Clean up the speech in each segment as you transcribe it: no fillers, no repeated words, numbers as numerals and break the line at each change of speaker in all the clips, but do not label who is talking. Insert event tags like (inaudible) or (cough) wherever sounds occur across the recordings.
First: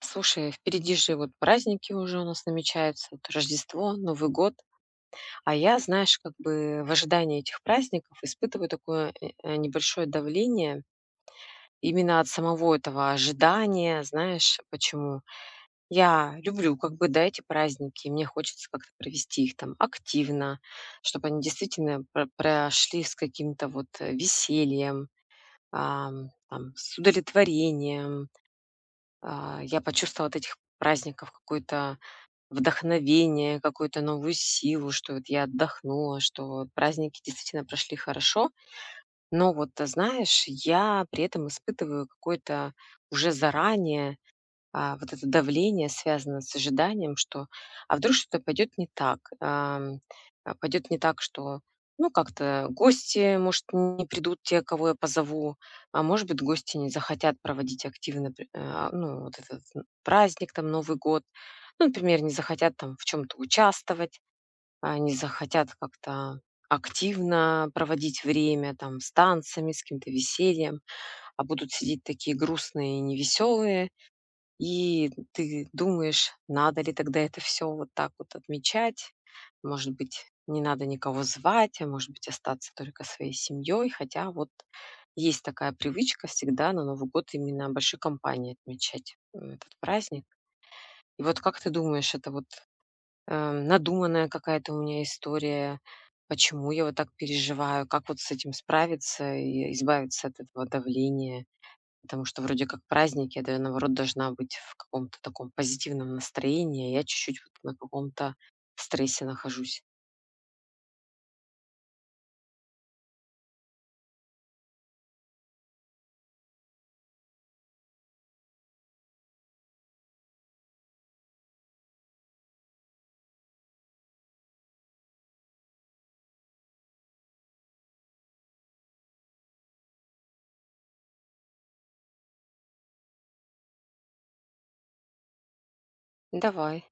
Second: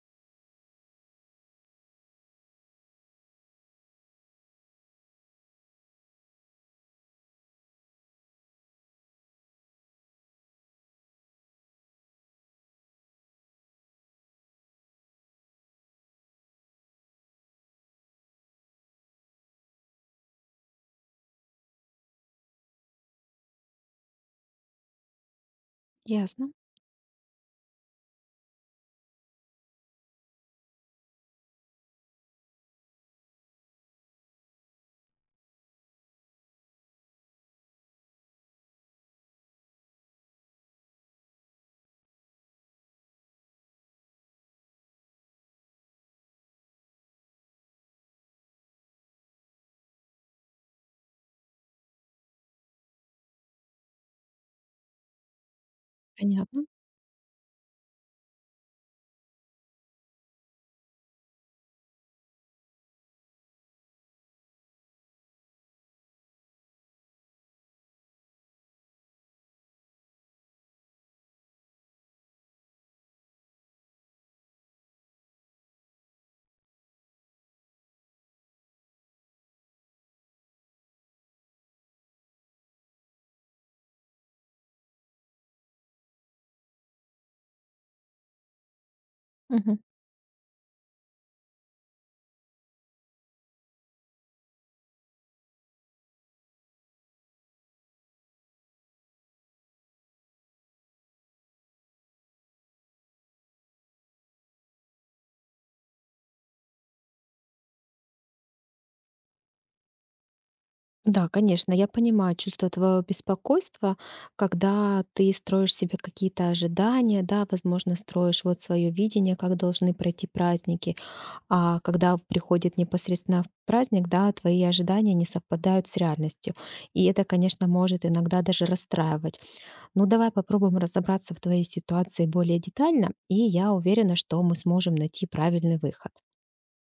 Слушай, впереди же вот праздники уже у нас намечаются, вот Рождество, Новый год. А я, знаешь, как бы в ожидании этих праздников испытываю такое небольшое давление именно от самого этого ожидания, знаешь, почему? Я люблю как бы, да, эти праздники, мне хочется как-то провести их там активно, чтобы они действительно прошли с каким-то вот весельем,
Ясно,
там, с удовлетворением. Я почувствовала от этих праздников какой-то вдохновение, какую-то новую силу, что вот я отдохнула, что вот праздники действительно прошли хорошо. Но вот, знаешь, я при этом испытываю какое-то уже заранее вот это давление связано с ожиданием, что а вдруг что-то пойдет не так, пойдет не так, что ну как-то гости, может, не придут те, кого я позову, а может быть,
понятно.
гости не захотят проводить активно ну, вот этот праздник, там, Новый год, ну, например, не захотят там в чем-то участвовать, не захотят как-то активно проводить время там с танцами, с каким-то весельем, а будут сидеть такие грустные и невеселые, и ты думаешь, надо ли тогда это все вот так вот отмечать. Может быть, не надо никого звать, а может быть, остаться только своей семьей. Хотя вот есть такая привычка всегда на Новый год именно большой компанией отмечать, этот
Мгм.
праздник. И вот как ты думаешь, это вот, надуманная какая-то у меня история? Почему я вот так переживаю? Как вот с этим справиться и избавиться от этого давления? Потому что вроде как праздники, да, я, да, наоборот, должна быть в каком-то таком позитивном настроении, а я чуть-чуть вот на каком-то стрессе нахожусь.
Да, конечно, я понимаю чувство твоего беспокойства, когда ты строишь себе какие-то ожидания, да, возможно, строишь вот свое видение, как должны пройти праздники, а когда приходит непосредственно в праздник, да, твои ожидания не совпадают с реальностью. И это, конечно, может иногда даже расстраивать. Ну, давай попробуем разобраться в твоей ситуации более детально, и я уверена, что мы сможем найти правильный выход.
Давай.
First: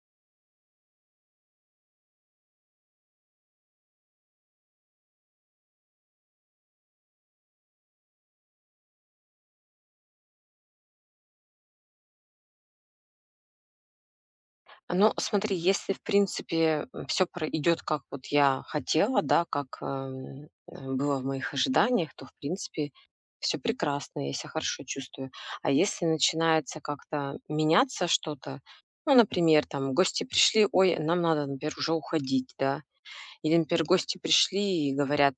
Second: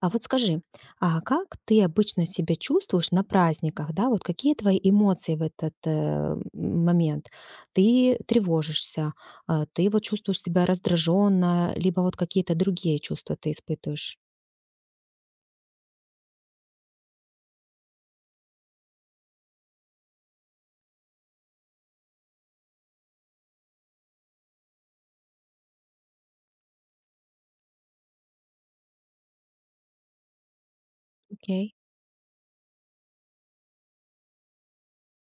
А вот скажи, а как ты обычно себя чувствуешь на праздниках, да? Вот какие твои эмоции в этот момент? Ты тревожишься, ты вот чувствуешь себя раздраженно, либо вот какие-то другие чувства ты испытываешь?
Ну, смотри, если, в принципе, все идет как вот я хотела, да, как было в моих ожиданиях, то, в принципе, все прекрасно, я себя хорошо чувствую. А если начинается как-то меняться что-то, ну, например, там гости пришли, ой, нам надо, например,
Окей.
уже уходить, да, или, например, гости пришли и говорят,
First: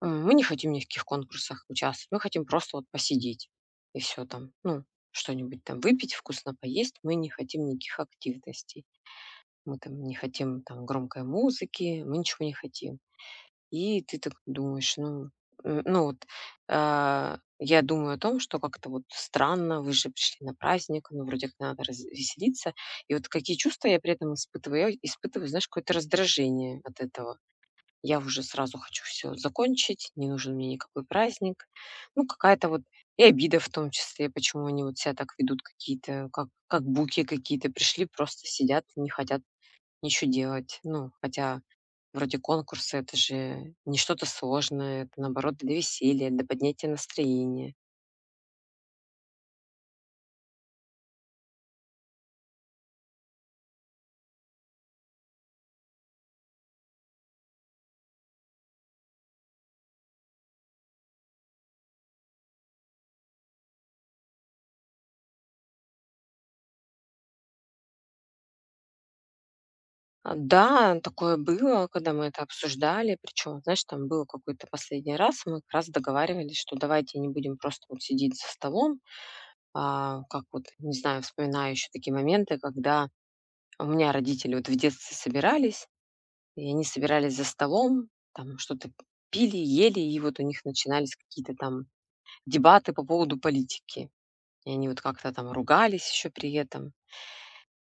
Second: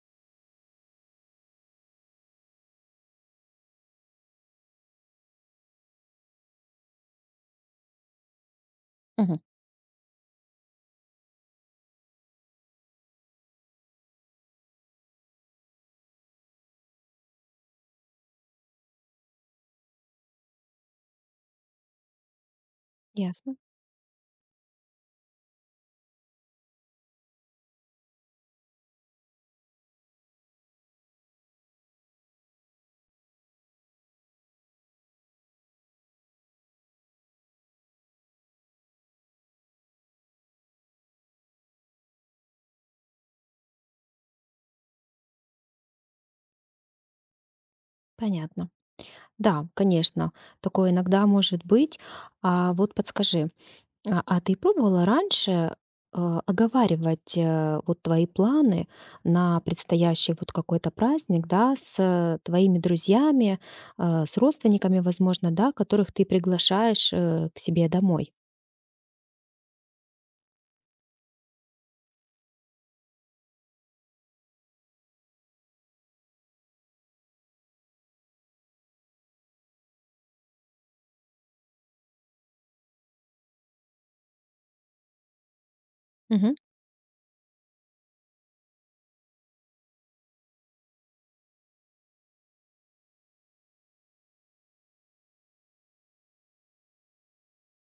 Мы не хотим ни в каких конкурсах участвовать, мы хотим просто вот посидеть и все там. Ну, что-нибудь там выпить, вкусно поесть. Мы не хотим никаких активностей.
Мгм.
Мы не хотим там громкой музыки, мы ничего не хотим. И ты так думаешь, ну, ну вот, я думаю о том, что как-то вот странно, вы же пришли на праздник, ну, вроде как надо развеселиться. И вот
Ясно.
какие чувства я при этом испытываю? Я испытываю, знаешь, какое-то раздражение от этого. Я уже сразу хочу все закончить, не нужен мне никакой праздник. Ну, какая-то вот и обида в том числе, почему они вот себя так ведут, какие-то, как буки какие-то пришли, просто сидят, не хотят ничего делать. Ну, хотя вроде конкурсы — это же не что-то сложное, это, наоборот, для веселья, для поднятия настроения.
Понятно. Да, конечно, такое иногда может быть. А вот подскажи, а ты пробовала раньше, оговаривать, вот твои планы на предстоящий вот какой-то праздник, да, с, твоими друзьями, с родственниками, возможно, да, которых ты приглашаешь, к себе домой?
Да, такое было, когда мы это обсуждали. Причем, знаешь, там был какой-то последний раз, мы как раз договаривались, что давайте не будем просто вот сидеть за столом. Как вот, не знаю, вспоминаю еще такие моменты, когда у меня родители вот в детстве собирались,
Мгм.
и они собирались за столом, там что-то пили, ели, и вот у них начинались какие-то там дебаты по поводу политики. И они вот как-то там ругались еще при этом.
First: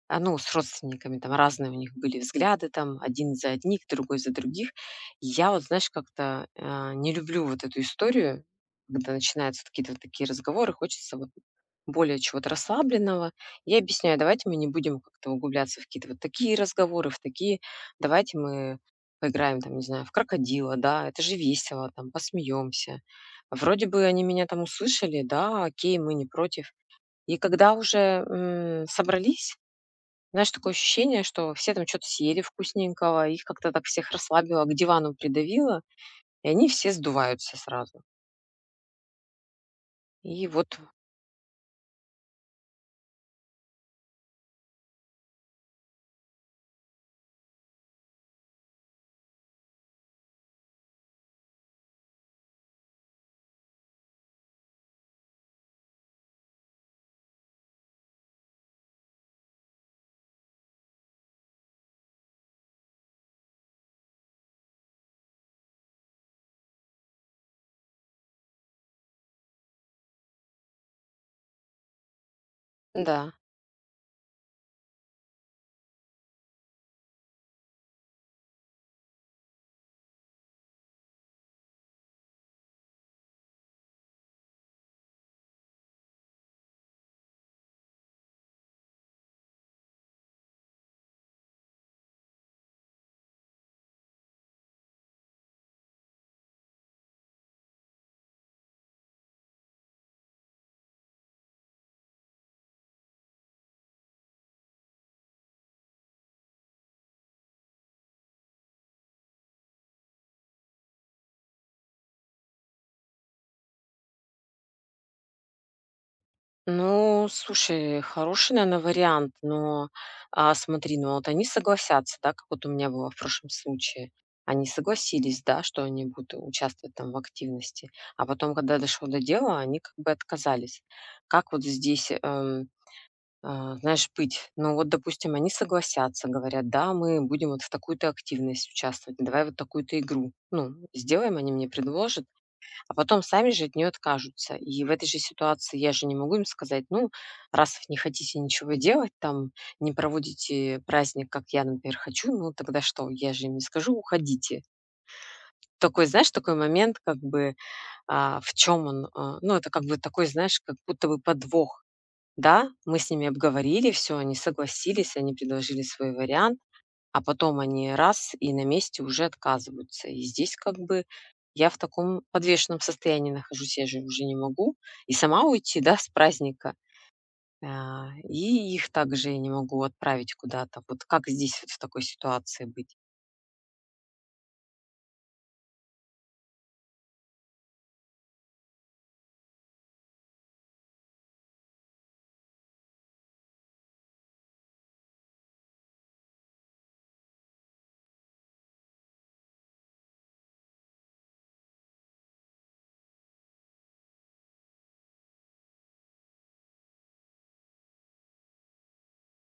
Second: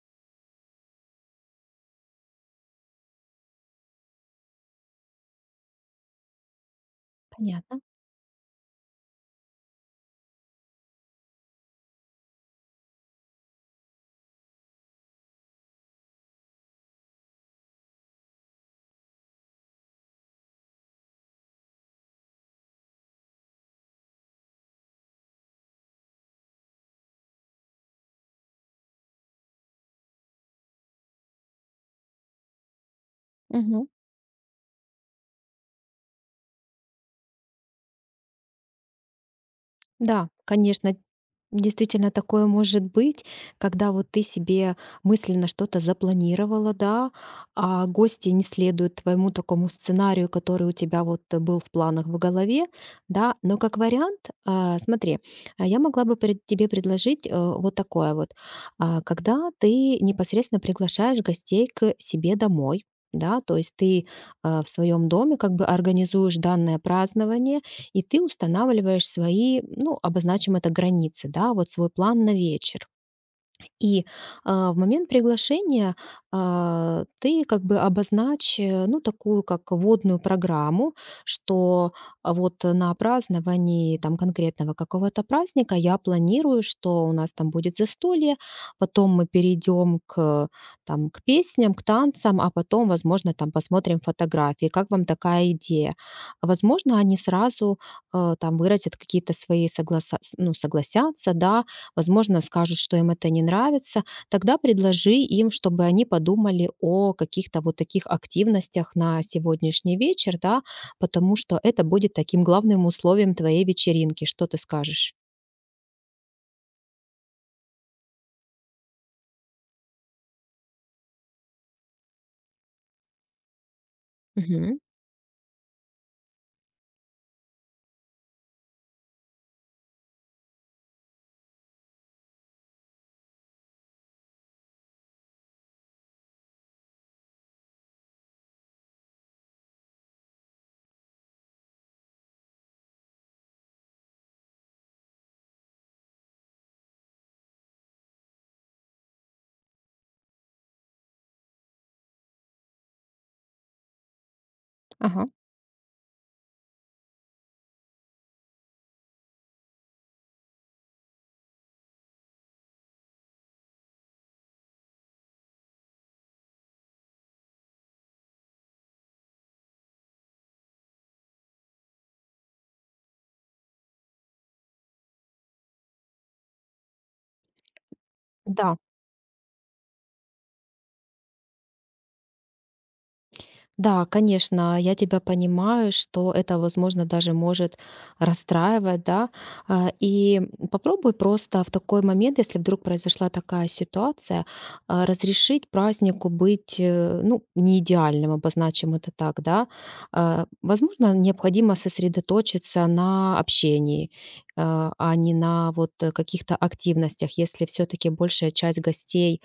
Ну, с родственниками, там разные у них были взгляды, там один за одних, другой за других. И я вот, знаешь, как-то, не люблю вот эту
Понятно.
историю, когда начинаются вот какие-то вот такие разговоры, хочется вот более чего-то расслабленного. Я объясняю: "Давайте мы не будем как-то углубляться в какие-то вот такие разговоры, в такие. Давайте мы поиграем, там, не знаю, в крокодила, да, это же весело, там, посмеемся". Вроде бы они меня там услышали: "Да, окей, мы не против". И когда уже, собрались, знаешь, такое ощущение, что все там что то съели вкусненького, их как-то так всех расслабило, к дивану придавило, и они все сдуваются сразу.
Да,
И вот,
конечно, действительно такое может быть, когда вот ты себе мысленно что-то запланировала, да, а гости не следуют твоему такому сценарию, который у тебя вот был в планах в голове, да. Но как вариант, смотри, я могла бы пред- тебе предложить вот такое вот, когда ты непосредственно приглашаешь гостей к себе домой, да, то есть ты в своем доме как бы организуешь данное празднование, и ты устанавливаешь свои, ну, обозначим это границы, да, вот свой план на вечер.
да.
И, в момент приглашения, ты как бы обозначь, ну, такую как водную программу, что, вот на праздновании там конкретного какого-то праздника я планирую, что у нас там будет застолье, потом мы перейдем к там, к песням, к танцам, а потом, возможно, там посмотрим фотографии. Как вам такая идея? Возможно, они сразу, там выразят какие-то свои согласа с ну, согласятся, да. Возможно, скажут, что им это не нравится. Тогда предложи им, чтобы они подумали о каких-то вот таких активностях на сегодняшний вечер, да, потому что это будет таким главным условием твоей вечеринки. Что ты скажешь?
Ну, слушай, хороший, наверное, вариант, но, смотри, ну вот они согласятся, да, как вот у меня было в прошлом случае. Они
Мгм.
согласились, да, что они будут участвовать там в активности, а потом, когда дошло до дела, они как бы отказались. Как вот здесь, знаешь, быть. Но вот, допустим, они согласятся, говорят, да, мы будем вот в такую-то активность участвовать, давай вот такую-то игру. Ну, сделаем, они мне предложат, а потом сами же от нее откажутся. И в этой же ситуации я же не могу им сказать, ну, раз вы не хотите ничего делать, там, не проводите праздник, как я, например, хочу, ну, тогда что? Я же им не скажу, уходите.
Ага.
Такой, знаешь, такой момент, как бы, а, в чем он, а, ну, это как бы такой, знаешь, как будто бы подвох, да, мы с ними обговорили все, они согласились, они предложили свой вариант, а потом они и на месте уже отказываются. И здесь как бы я в таком подвешенном состоянии нахожусь. Я же уже не могу и сама уйти, да, с праздника, и
Да.
их также я не могу отправить куда-то. Вот как здесь вот в такой ситуации быть?
Да, конечно, я тебя понимаю, что это, возможно, даже может расстраивать, да. И попробуй просто в такой момент, если вдруг произошла такая ситуация, разрешить празднику быть, ну, не идеальным, обозначим это так, да. Возможно, необходимо сосредоточиться на общении, а не на вот каких-то активностях, если все-таки большая часть гостей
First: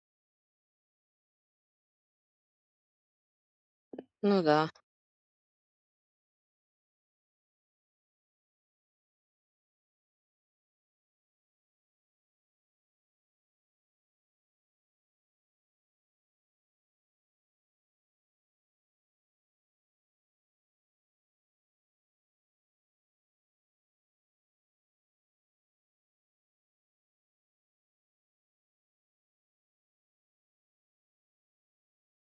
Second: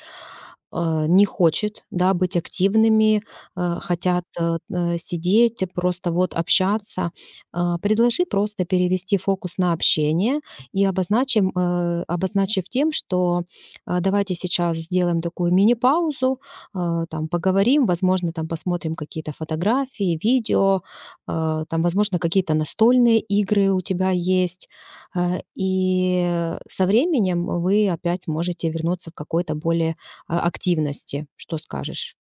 не хочет, да, быть активными, хотят,
Ну да.
сидеть, просто вот общаться, предложи просто перевести фокус на общение и обозначим, обозначив тем, что, давайте сейчас сделаем такую мини-паузу, там поговорим, возможно, там посмотрим какие-то фотографии, видео, там, возможно, какие-то настольные игры у тебя есть. И со временем вы опять сможете вернуться в какой-то более активности. Что скажешь?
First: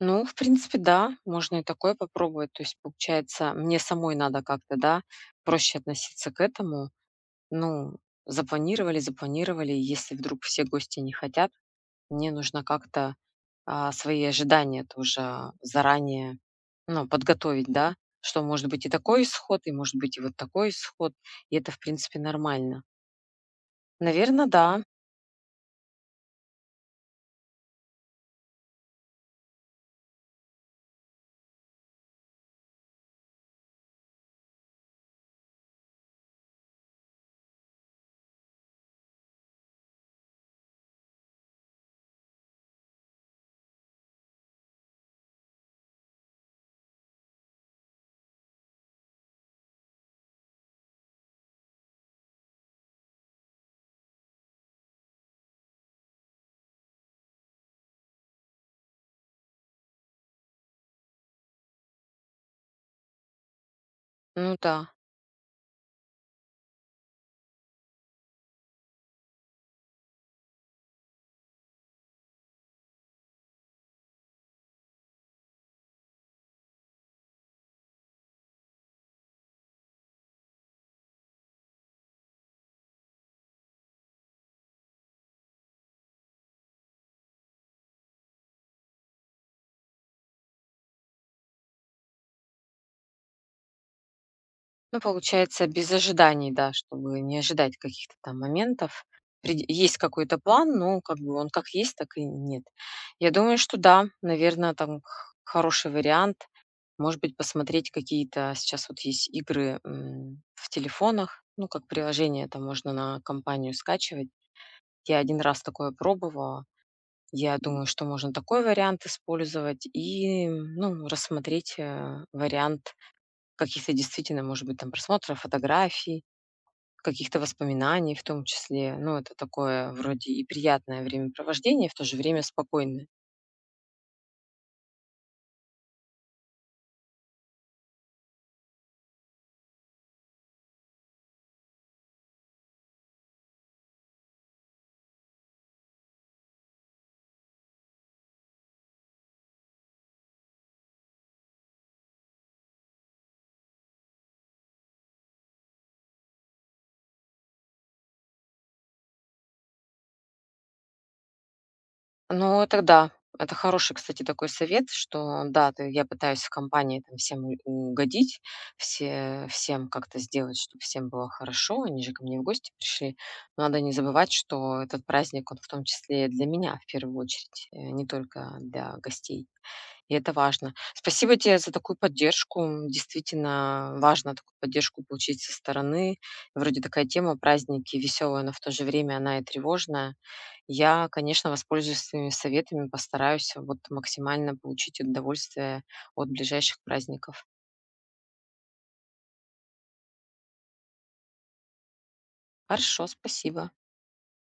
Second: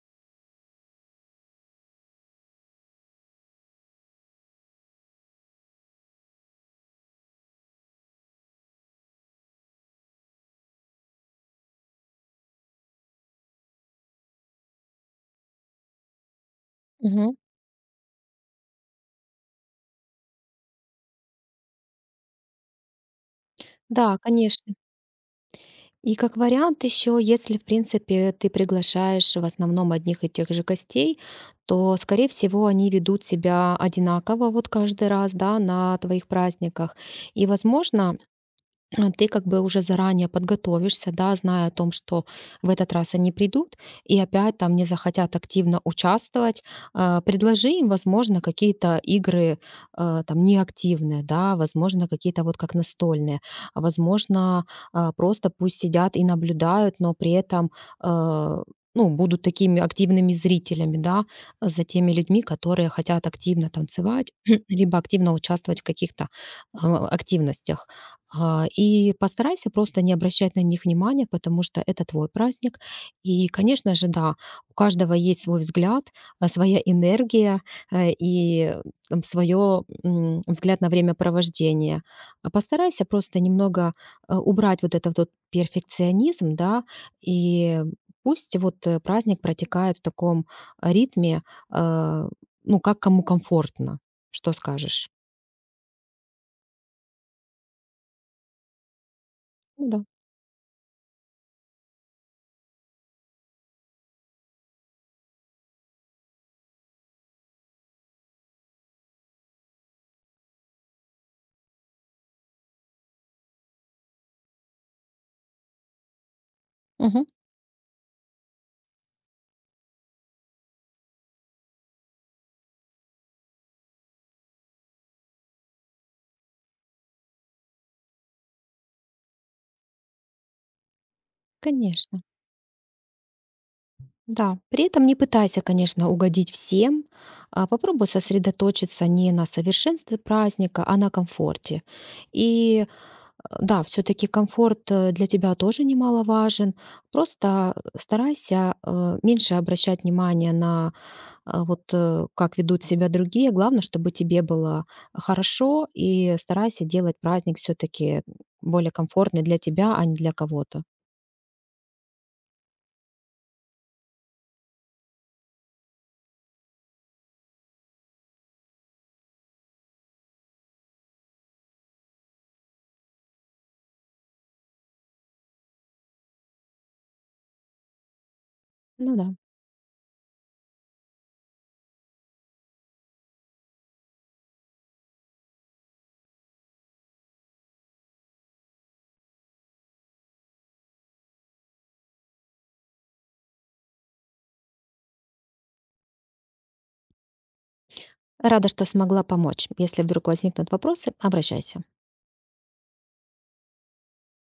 Ну, в принципе, да, можно и такое попробовать. То есть, получается, мне самой надо как-то, да, проще относиться к этому. Ну, запланировали, запланировали. Если вдруг все гости не хотят, мне нужно как-то свои ожидания тоже заранее ну,
Мгм.
подготовить, да, что может быть и такой исход, и может быть и вот такой исход, и это, в принципе, нормально.
Да,
Наверное,
конечно.
да,
И как вариант еще, если, в принципе, ты приглашаешь в основном одних и тех же гостей, то, скорее всего, они ведут себя одинаково вот каждый раз, да, на твоих праздниках. И, возможно, ты как бы уже заранее подготовишься, да, зная о том, что в этот раз они придут и опять там не захотят активно участвовать. Предложи им, возможно, какие-то игры там неактивные, да, возможно, какие-то вот как настольные, а возможно, просто пусть сидят и наблюдают, но при этом а, ну, будут такими активными зрителями, да, за теми людьми, которые хотят активно танцевать,
ну
(clears throat)
да.
либо активно участвовать в каких-то активностях. И постарайся просто не обращать на них внимания, потому что это твой праздник. И, конечно же, да, у каждого есть свой взгляд, своя энергия, и свое взгляд на времяпровождение. А постарайся просто немного, убрать вот этот вот перфекционизм, да, и пусть вот, праздник протекает в таком ритме, э, ну, как кому комфортно. Что
Ну,
скажешь?
получается, без ожиданий, да, чтобы не ожидать каких-то там моментов.
Ну
Есть
да.
какой-то план, но как бы он как есть, так и нет. Я думаю, что да, наверное, там хороший вариант. Может быть, посмотреть какие-то сейчас вот есть игры, в телефонах, ну, как приложение это можно на компанию скачивать. Я один раз такое пробовала.
Мгм.
Я думаю, что можно такой вариант использовать и, ну, рассмотреть, вариант каких-то действительно, может быть, там просмотра фотографий, каких-то воспоминаний в том числе. Ну, это такое вроде и приятное времяпровождение, в то же
Конечно.
время спокойное.
Да, при этом не пытайся, конечно, угодить всем. Попробуй сосредоточиться не на совершенстве праздника, а на комфорте. И да, все-таки комфорт для тебя тоже немаловажен. Просто старайся меньше обращать внимание на как ведут себя другие. Главное, чтобы тебе было хорошо, и старайся делать праздник все-таки более комфортный для тебя, а не для кого-то.
Ну, это да. Это хороший, кстати, такой совет, что да, ты, я пытаюсь в компании там всем угодить, всем как-то сделать, чтобы всем было хорошо. Они же ко мне в гости пришли. Но надо не забывать, что этот праздник, он в том числе и для меня в первую очередь, не только для
Ну да.
гостей. И это важно. Спасибо тебе за такую поддержку. Действительно важно такую поддержку получить со стороны. Вроде такая тема праздники веселая, но в то же время она и тревожная. Я, конечно, воспользуюсь твоими советами, постараюсь вот максимально получить удовольствие от ближайших праздников.
Рада, что смогла помочь. Если вдруг возникнут вопросы, обращайся.
Хорошо, спасибо.